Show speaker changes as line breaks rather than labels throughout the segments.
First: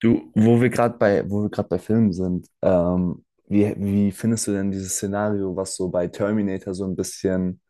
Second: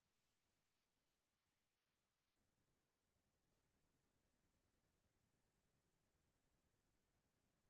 Du, wo wir gerade bei Filmen sind, wie findest du denn dieses Szenario, was so bei Terminator so ein bisschen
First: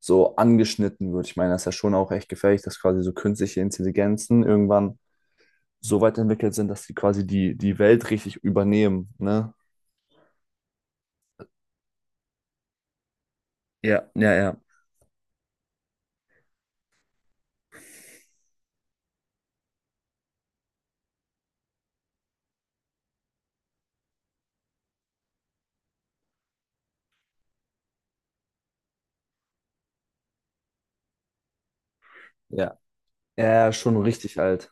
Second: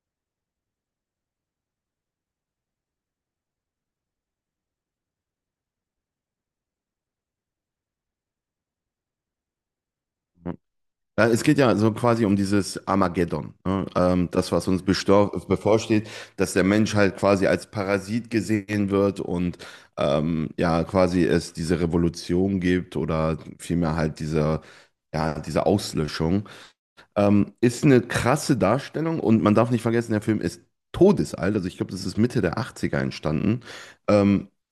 so angeschnitten wird? Ich meine, das ist ja schon auch echt gefährlich, dass quasi so künstliche Intelligenzen irgendwann so weit entwickelt sind, dass sie quasi die Welt richtig übernehmen, ne?
Ja, ja, es geht ja so quasi um dieses Armageddon, ne?
Ja, ja,
Das,
ja.
was uns bevorsteht, dass der Mensch halt quasi als Parasit gesehen wird und ja, quasi es diese Revolution gibt oder vielmehr halt diese, ja, diese Auslöschung. Ist eine krasse Darstellung, und man darf nicht vergessen, der Film ist todesalt, also ich glaube, das ist Mitte der
Ja.
Achtziger entstanden.
Ja, schon richtig
Ähm,
alt.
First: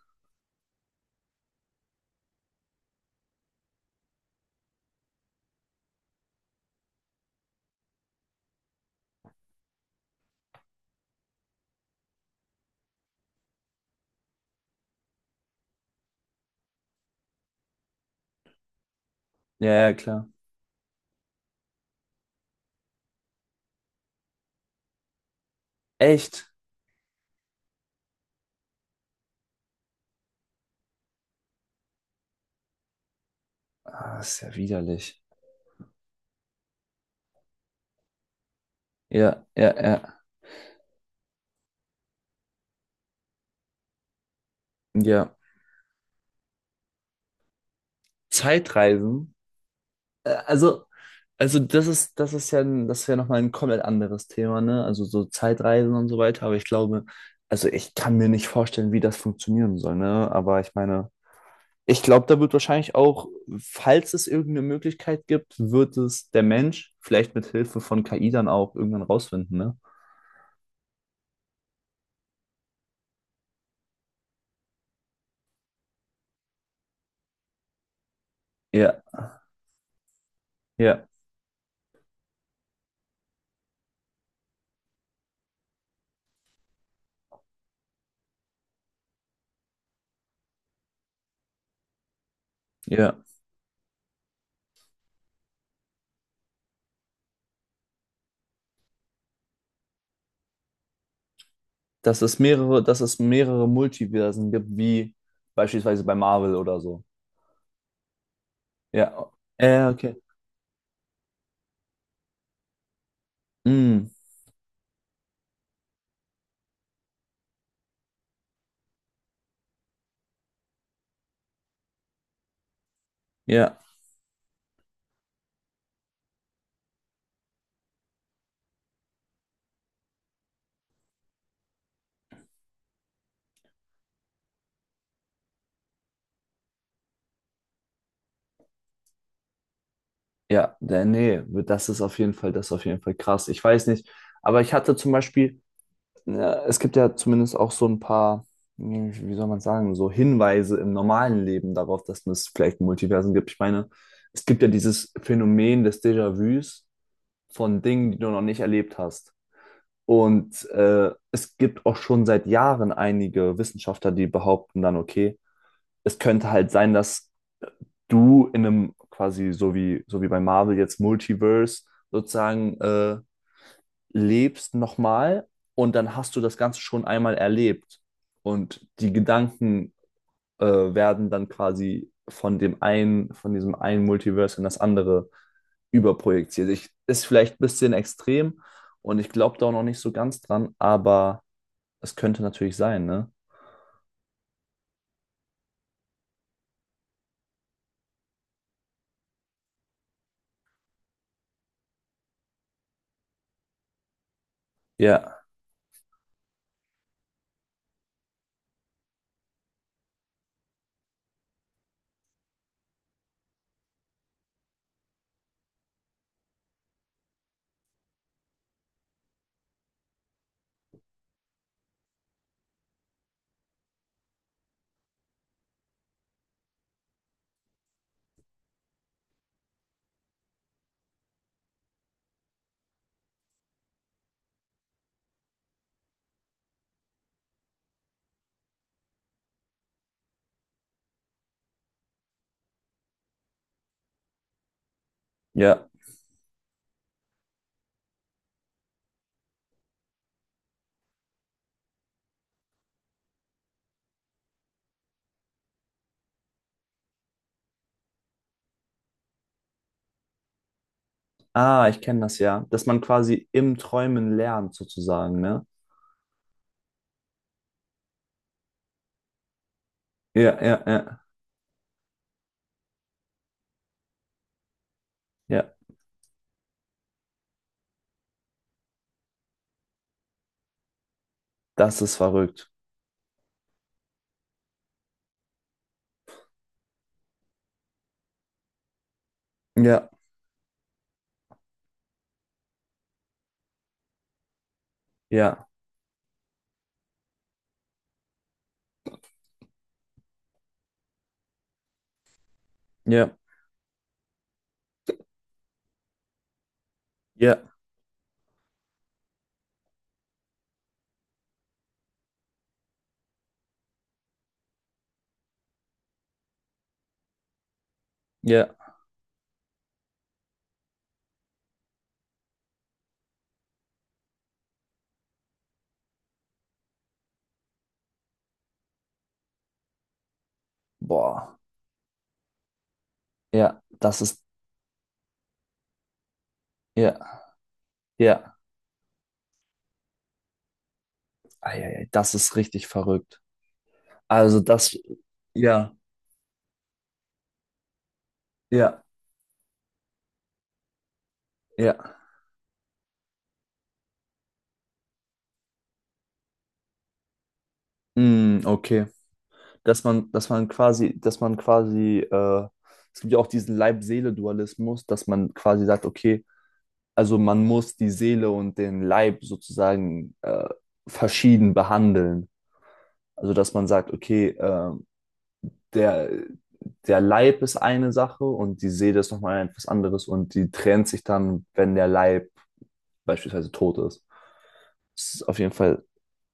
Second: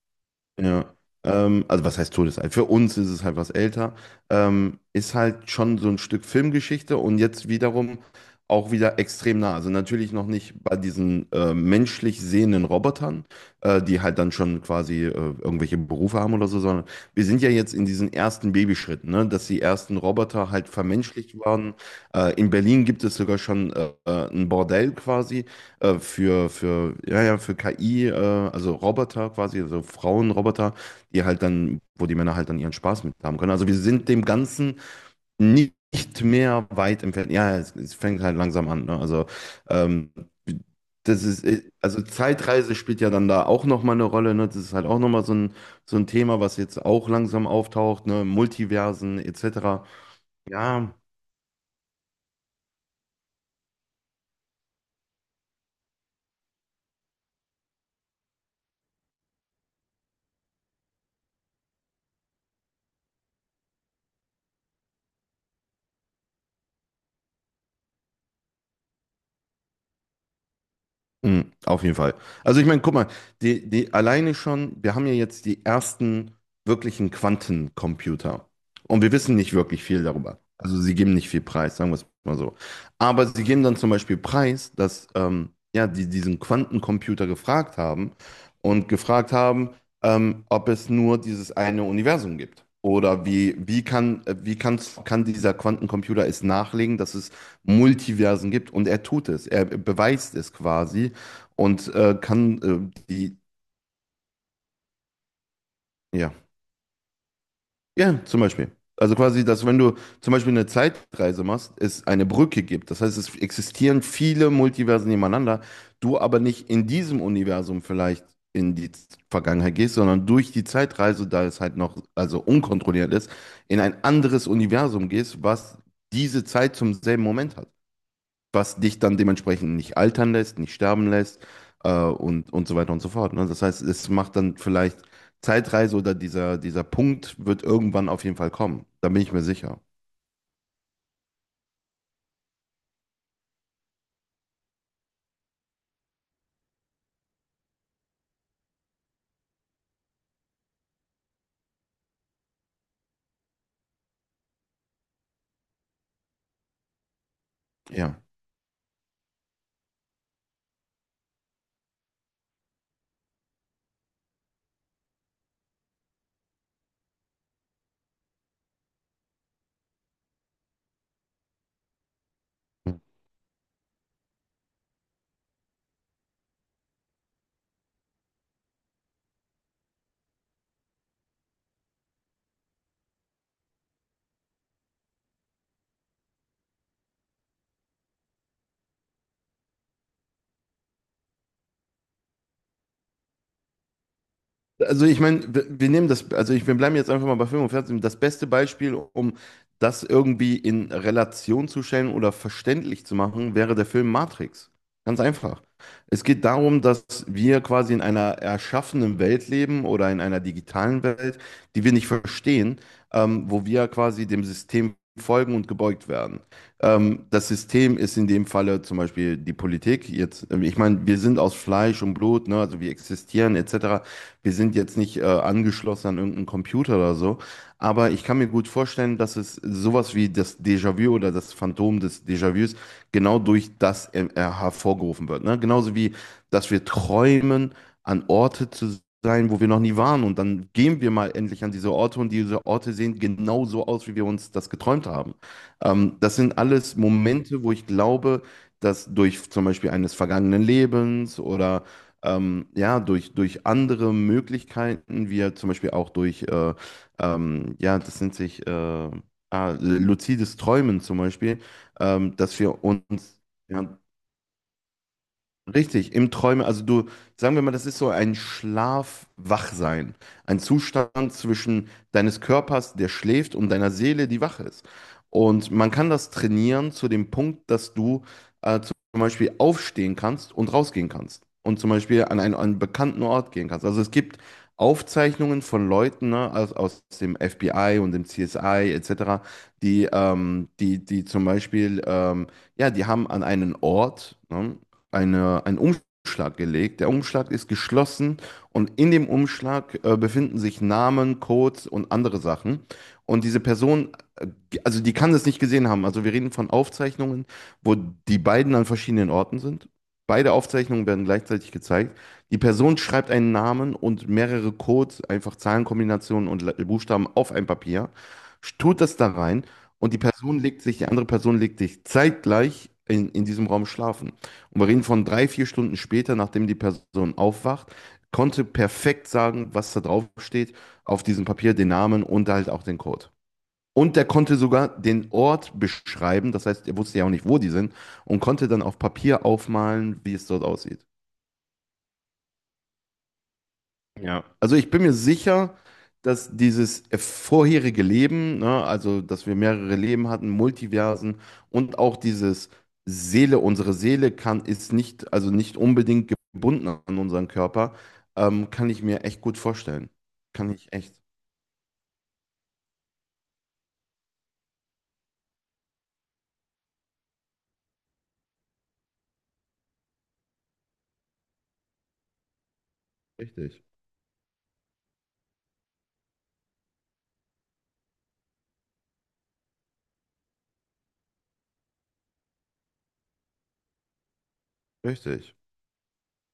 ja, also was heißt todesalt? Für uns ist es halt was älter. Ist halt schon so ein Stück Filmgeschichte, und jetzt wiederum auch wieder extrem nah. Also natürlich noch nicht bei diesen menschlich sehenden Robotern, die halt dann schon quasi irgendwelche Berufe haben oder so, sondern wir sind ja jetzt in diesen ersten Babyschritten, ne? Dass die
Ja, ja,
ersten
klar.
Roboter halt vermenschlicht waren. In Berlin gibt es sogar schon ein Bordell quasi,
Echt?
ja, ja, für KI, also Roboter quasi, also Frauenroboter, die halt dann, wo die Männer halt dann ihren Spaß mit haben können. Also wir sind
Ah,
dem
ist ja
Ganzen
widerlich.
nicht mehr weit entfernt. Ja, es fängt halt langsam an, ne? Also,
Ja, ja,
ähm,
ja.
also Zeitreise spielt ja dann da auch nochmal eine Rolle, ne? Das ist halt auch nochmal so
Ja.
ein, so ein Thema, was jetzt auch langsam auftaucht, ne? Multiversen
Zeitreisen?
etc.
Äh, Also,
Ja.
also das ist, das ist ja nochmal ein komplett anderes Thema, ne? Also so Zeitreisen und so weiter, aber ich glaube, also ich kann mir nicht vorstellen, wie das funktionieren soll, ne? Aber ich meine, ich glaube, da wird wahrscheinlich auch, falls es irgendeine Möglichkeit gibt, wird es der Mensch vielleicht mit Hilfe von KI dann auch irgendwann rausfinden, ne?
Mhm, auf jeden Fall. Also ich meine, guck mal, die alleine schon, wir haben ja jetzt die ersten wirklichen Quantencomputer.
Ja,
Und wir wissen nicht wirklich viel darüber. Also sie
ja,
geben nicht viel preis, sagen wir es mal so. Aber sie geben dann zum Beispiel preis, dass ja, die diesen Quantencomputer gefragt haben und gefragt haben, ob es nur dieses eine Universum gibt.
ja.
Oder wie, wie kann, wie kann's, kann dieser Quantencomputer es nachlegen, dass es Multiversen gibt? Und er tut es. Er beweist es quasi, und kann
Dass es
die,
mehrere Multiversen gibt, wie beispielsweise bei
ja,
Marvel oder so.
ja, zum Beispiel. Also
Ja.
quasi, dass wenn du
Okay.
zum Beispiel eine Zeitreise machst, es eine Brücke gibt. Das heißt, es existieren
Mm,
viele Multiversen nebeneinander, du aber nicht in diesem Universum vielleicht in die Vergangenheit gehst, sondern durch die Zeitreise, da es halt noch, also unkontrolliert ist,
ja.
in ein anderes Universum gehst, was diese Zeit zum selben Moment hat, was dich dann dementsprechend nicht altern lässt, nicht sterben lässt, und so weiter und so fort. Ne? Das heißt, es macht dann vielleicht Zeitreise oder dieser Punkt wird irgendwann auf jeden Fall kommen. Da bin ich mir sicher.
Nee, das ist auf jeden Fall, das ist auf jeden Fall krass. Ich weiß nicht, aber ich hatte zum Beispiel, äh, es gibt ja zumindest auch so ein paar, hm, wie soll man sagen, so Hinweise im normalen Leben darauf, dass es vielleicht Multiversen gibt. Ich meine, es gibt ja dieses Phänomen des Déjà-vus von Dingen, die
Ja.
du noch nicht erlebt hast. Und es gibt auch schon seit Jahren einige Wissenschaftler, die behaupten dann, okay, es könnte halt sein, dass du in einem quasi so wie bei Marvel jetzt Multiverse sozusagen lebst nochmal und dann hast du das Ganze schon einmal erlebt und die Gedanken werden dann quasi von dem einen, von diesem einen Multiverse in das andere überprojiziert. Ich, ist vielleicht ein bisschen extrem und ich glaube da auch noch nicht so ganz dran, aber es könnte natürlich sein, ne?
Also ich meine, wir nehmen wir bleiben jetzt einfach mal bei Film und Fernsehen. Das beste Beispiel, um das irgendwie in Relation zu stellen oder verständlich zu machen, wäre der Film Matrix. Ganz
Ja,
einfach. Es geht darum, dass wir quasi in einer erschaffenen Welt leben oder in einer digitalen Welt, die wir nicht verstehen, wo wir quasi dem System folgen und gebeugt werden. Das System ist in dem Falle zum Beispiel die Politik. Jetzt, ich meine, wir sind aus Fleisch und Blut, ne? Also wir existieren etc. Wir sind jetzt nicht angeschlossen an irgendeinen Computer oder so, aber ich kann mir gut vorstellen, dass es sowas wie das Déjà-vu oder das Phantom des Déjà-vus genau durch das hervorgerufen wird. Ne? Genauso wie, dass wir träumen, an Orte zu sein, wo wir noch nie waren, und dann gehen wir mal endlich an diese Orte, und diese Orte sehen genau so aus, wie wir uns das geträumt haben.
ja.
Das sind alles Momente, wo ich glaube, dass durch zum Beispiel eines vergangenen Lebens oder ja, durch andere Möglichkeiten, wie ja zum Beispiel auch durch, ja, das nennt sich luzides Träumen zum Beispiel,
Ah, ich kenne das
dass
ja,
wir
dass man
uns,
quasi im
ja,
Träumen lernt sozusagen, ne?
richtig, im Träume, also du, sagen wir mal, das ist so ein Schlaf-Wachsein,
Ja,
ein
ja, ja.
Zustand zwischen deines Körpers, der schläft, und deiner Seele, die wach ist. Und
Ja,
man kann das trainieren zu dem Punkt, dass du zum Beispiel aufstehen kannst und rausgehen kannst und zum
das ist
Beispiel an einen, an
verrückt.
einen bekannten Ort gehen kannst. Also es gibt Aufzeichnungen von Leuten, ne, aus dem FBI und dem CSI etc., die,
Ja,
die zum Beispiel, ja, die haben an einen Ort, ne? Eine,
ja,
einen Umschlag gelegt. Der Umschlag ist geschlossen, und in dem Umschlag befinden sich Namen, Codes und andere Sachen.
ja,
Und diese Person, äh, also die kann das nicht gesehen haben. Also wir reden von Aufzeichnungen,
ja,
wo die beiden an verschiedenen Orten sind. Beide Aufzeichnungen werden gleichzeitig gezeigt. Die Person schreibt einen Namen und mehrere Codes, einfach Zahlenkombinationen und Buchstaben auf ein Papier,
ja.
tut das da rein, und die Person legt sich, die andere Person legt sich zeitgleich in diesem Raum schlafen. Und wir reden von 3, 4 Stunden später, nachdem die Person aufwacht, konnte perfekt sagen, was da drauf steht, auf diesem
Boah.
Papier, den Namen und halt auch den Code.
Ja,
Und
das
der
ist,
konnte sogar den Ort beschreiben, das heißt, er
ja,
wusste ja auch nicht, wo die sind, und
ja.
konnte dann auf Papier aufmalen, wie es dort aussieht.
Eieiei, das ist richtig verrückt.
Ja,
Also
also ich
das,
bin mir sicher,
ja,
dass dieses vorherige Leben, ne,
ja,
also dass wir mehrere Leben hatten, Multiversen,
ja.
und auch dieses Seele, unsere Seele kann, ist nicht, also nicht unbedingt gebunden an unseren Körper,
Mm,
kann ich
okay.
mir echt gut
Dass
vorstellen.
man, dass man
Kann ich echt.
quasi, dass man quasi, äh, es gibt ja auch diesen Leib-Seele-Dualismus, dass man quasi sagt, okay, also man muss die Seele und den Leib sozusagen verschieden behandeln. Also dass
Richtig.
man sagt, okay, der, der Leib ist eine Sache und die Seele ist nochmal etwas anderes und die trennt sich dann, wenn der Leib beispielsweise tot ist. Das ist
Richtig.
auf jeden Fall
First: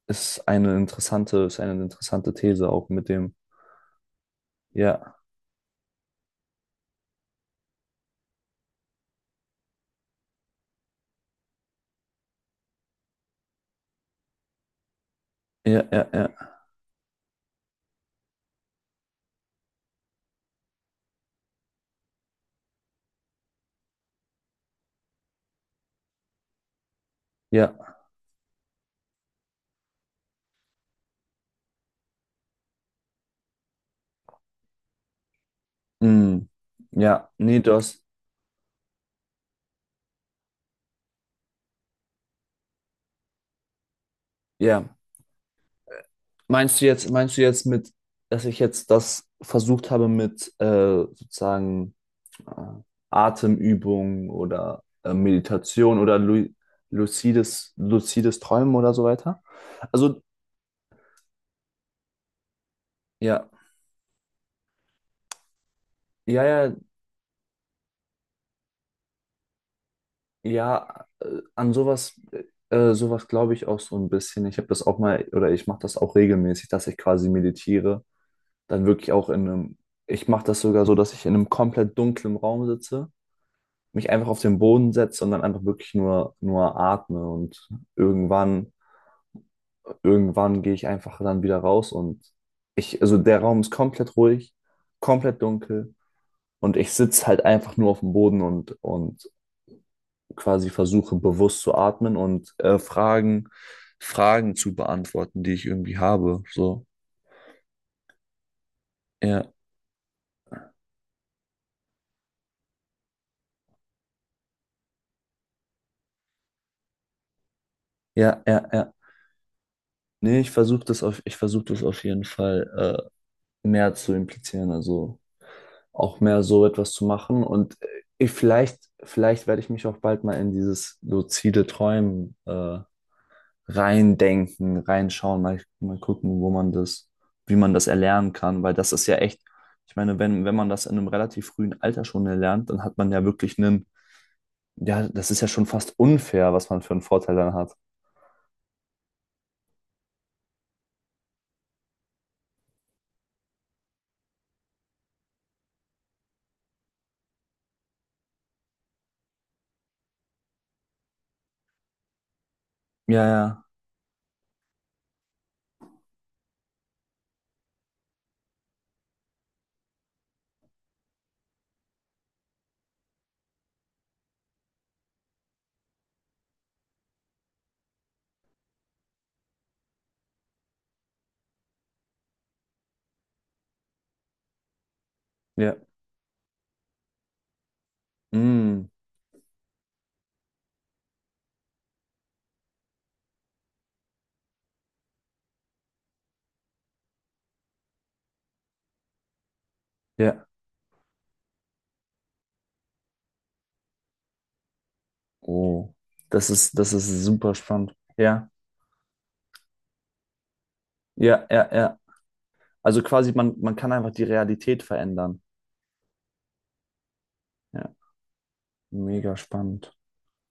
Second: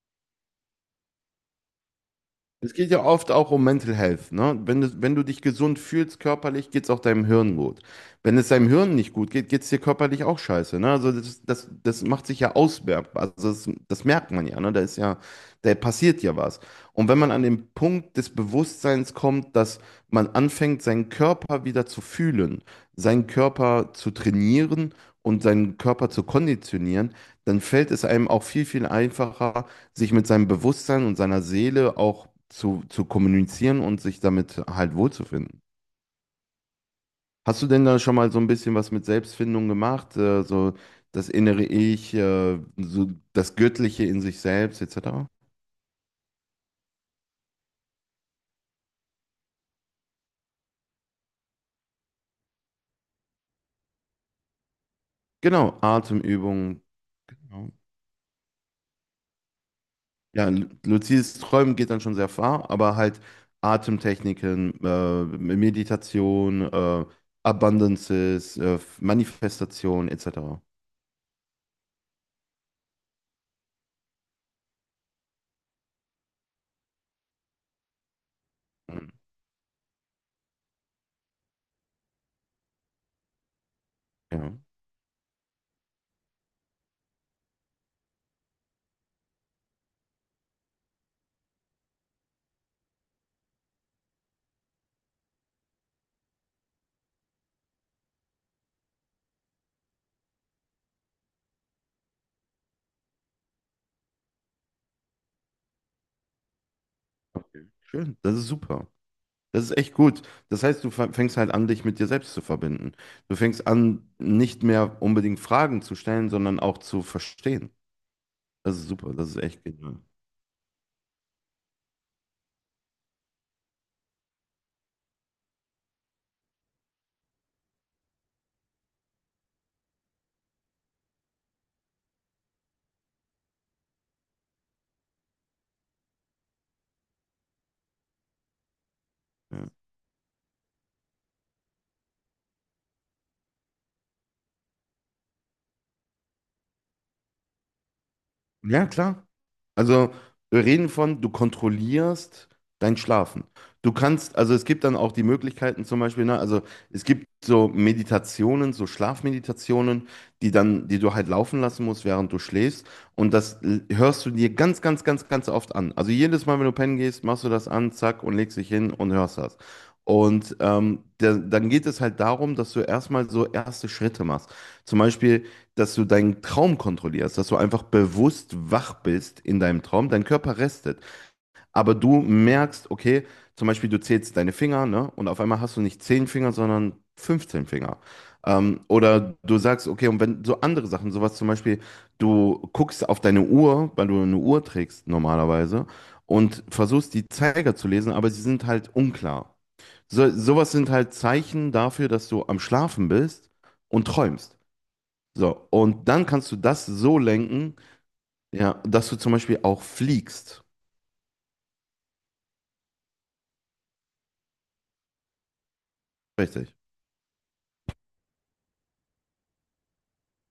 ist eine interessante These
Es
auch
geht ja
mit
oft
dem,
auch um Mental Health, ne? Wenn du, wenn
ja,
du dich gesund fühlst körperlich, geht es auch deinem Hirn gut. Wenn es deinem Hirn nicht gut geht, geht es dir körperlich auch scheiße, ne? Also das macht sich ja auswertbar. Also das merkt man ja, ne? Da ist ja, da
ja, ja,
passiert
ja,
ja was. Und wenn man an den Punkt des Bewusstseins kommt, dass man anfängt, seinen Körper wieder zu fühlen, seinen Körper zu trainieren und seinen Körper zu konditionieren, dann
ja,
fällt es einem auch viel, viel einfacher, sich mit seinem Bewusstsein und seiner Seele auch zu kommunizieren und sich damit halt wohlzufinden.
mm, ja, nee,
Hast du denn da
das,
schon mal so ein bisschen was mit Selbstfindung gemacht? So das innere Ich, so das Göttliche in sich selbst,
ja.
etc.?
Meinst du jetzt mit, dass ich jetzt das versucht habe mit sozusagen äh, Atemübungen oder
Genau,
Meditation oder lu
Atemübungen. Ja.
lucides Träumen oder so weiter. Also,
Ja, luzides Träumen geht dann schon sehr far, aber halt
ja,
Atemtechniken,
ja,
Meditation,
ja,
Abundances, Manifestation, etc.
ja, an sowas, sowas glaube ich auch so ein bisschen. Ich habe das auch mal, oder ich mache das auch regelmäßig, dass ich quasi meditiere. Dann
Mhm.
wirklich auch in einem, ich mache das sogar so, dass ich in einem komplett dunklen Raum sitze, mich einfach auf
Ja,
den Boden setze und dann einfach wirklich nur atme und irgendwann irgendwann gehe ich einfach dann wieder raus und ich, also der Raum ist komplett ruhig, komplett dunkel und ich sitze halt einfach nur auf dem Boden und quasi versuche bewusst zu atmen und Fragen zu beantworten, die ich irgendwie habe. So,
okay. Schön, das ist super.
ja,
Das ist echt gut. Das heißt, du fängst halt an, dich mit dir selbst zu verbinden. Du fängst an, nicht mehr unbedingt Fragen zu stellen, sondern auch zu verstehen.
ja, ja,
Das ist
ja.
super, das ist echt genial.
Nee, ich versuche das auf, ich versuche das auf jeden Fall mehr zu implizieren, also auch mehr so etwas zu machen und ich, vielleicht, vielleicht werde ich mich auch bald mal in dieses luzide Träumen reindenken, reinschauen, mal, mal gucken, wo man das, wie man das erlernen kann, weil das ist ja echt,
Ja,
ich meine, wenn, wenn man das in einem relativ frühen Alter schon erlernt, dann hat man ja wirklich einen, ja, das ist ja schon fast unfair, was man für einen Vorteil dann hat.
ja klar. Also, wir reden von, du kontrollierst dein Schlafen. Du kannst, also es gibt dann auch die Möglichkeiten zum Beispiel, ne, also es gibt so Meditationen, so Schlafmeditationen, die dann, die du halt laufen lassen musst, während du schläfst.
Ja,
Und das
ja,
hörst du dir ganz, ganz, ganz, ganz oft an. Also jedes Mal, wenn du pennen gehst, machst du das an, zack, und legst dich hin und hörst das. Und der, dann geht es halt darum, dass du erstmal so erste Schritte machst. Zum Beispiel, dass du deinen Traum kontrollierst, dass du einfach bewusst wach bist in deinem Traum, dein Körper restet. Aber du merkst, okay, zum Beispiel du zählst deine Finger, ne? Und auf einmal hast
ja,
du nicht 10 Finger, sondern 15 Finger.
mm,
Oder du sagst, okay, und wenn so andere Sachen, sowas zum Beispiel, du guckst auf deine Uhr, weil du eine Uhr trägst normalerweise, und versuchst die Zeiger zu lesen, aber sie sind halt unklar. So,
ja,
sowas sind halt Zeichen dafür, dass du am Schlafen bist und träumst. So,
oh,
und dann kannst du das
das ist
so
super
lenken,
spannend. Ja,
ja, dass du zum Beispiel auch fliegst.
ja, ja, ja. Also quasi, man kann einfach die Realität verändern.
Richtig.
Ja, mega spannend.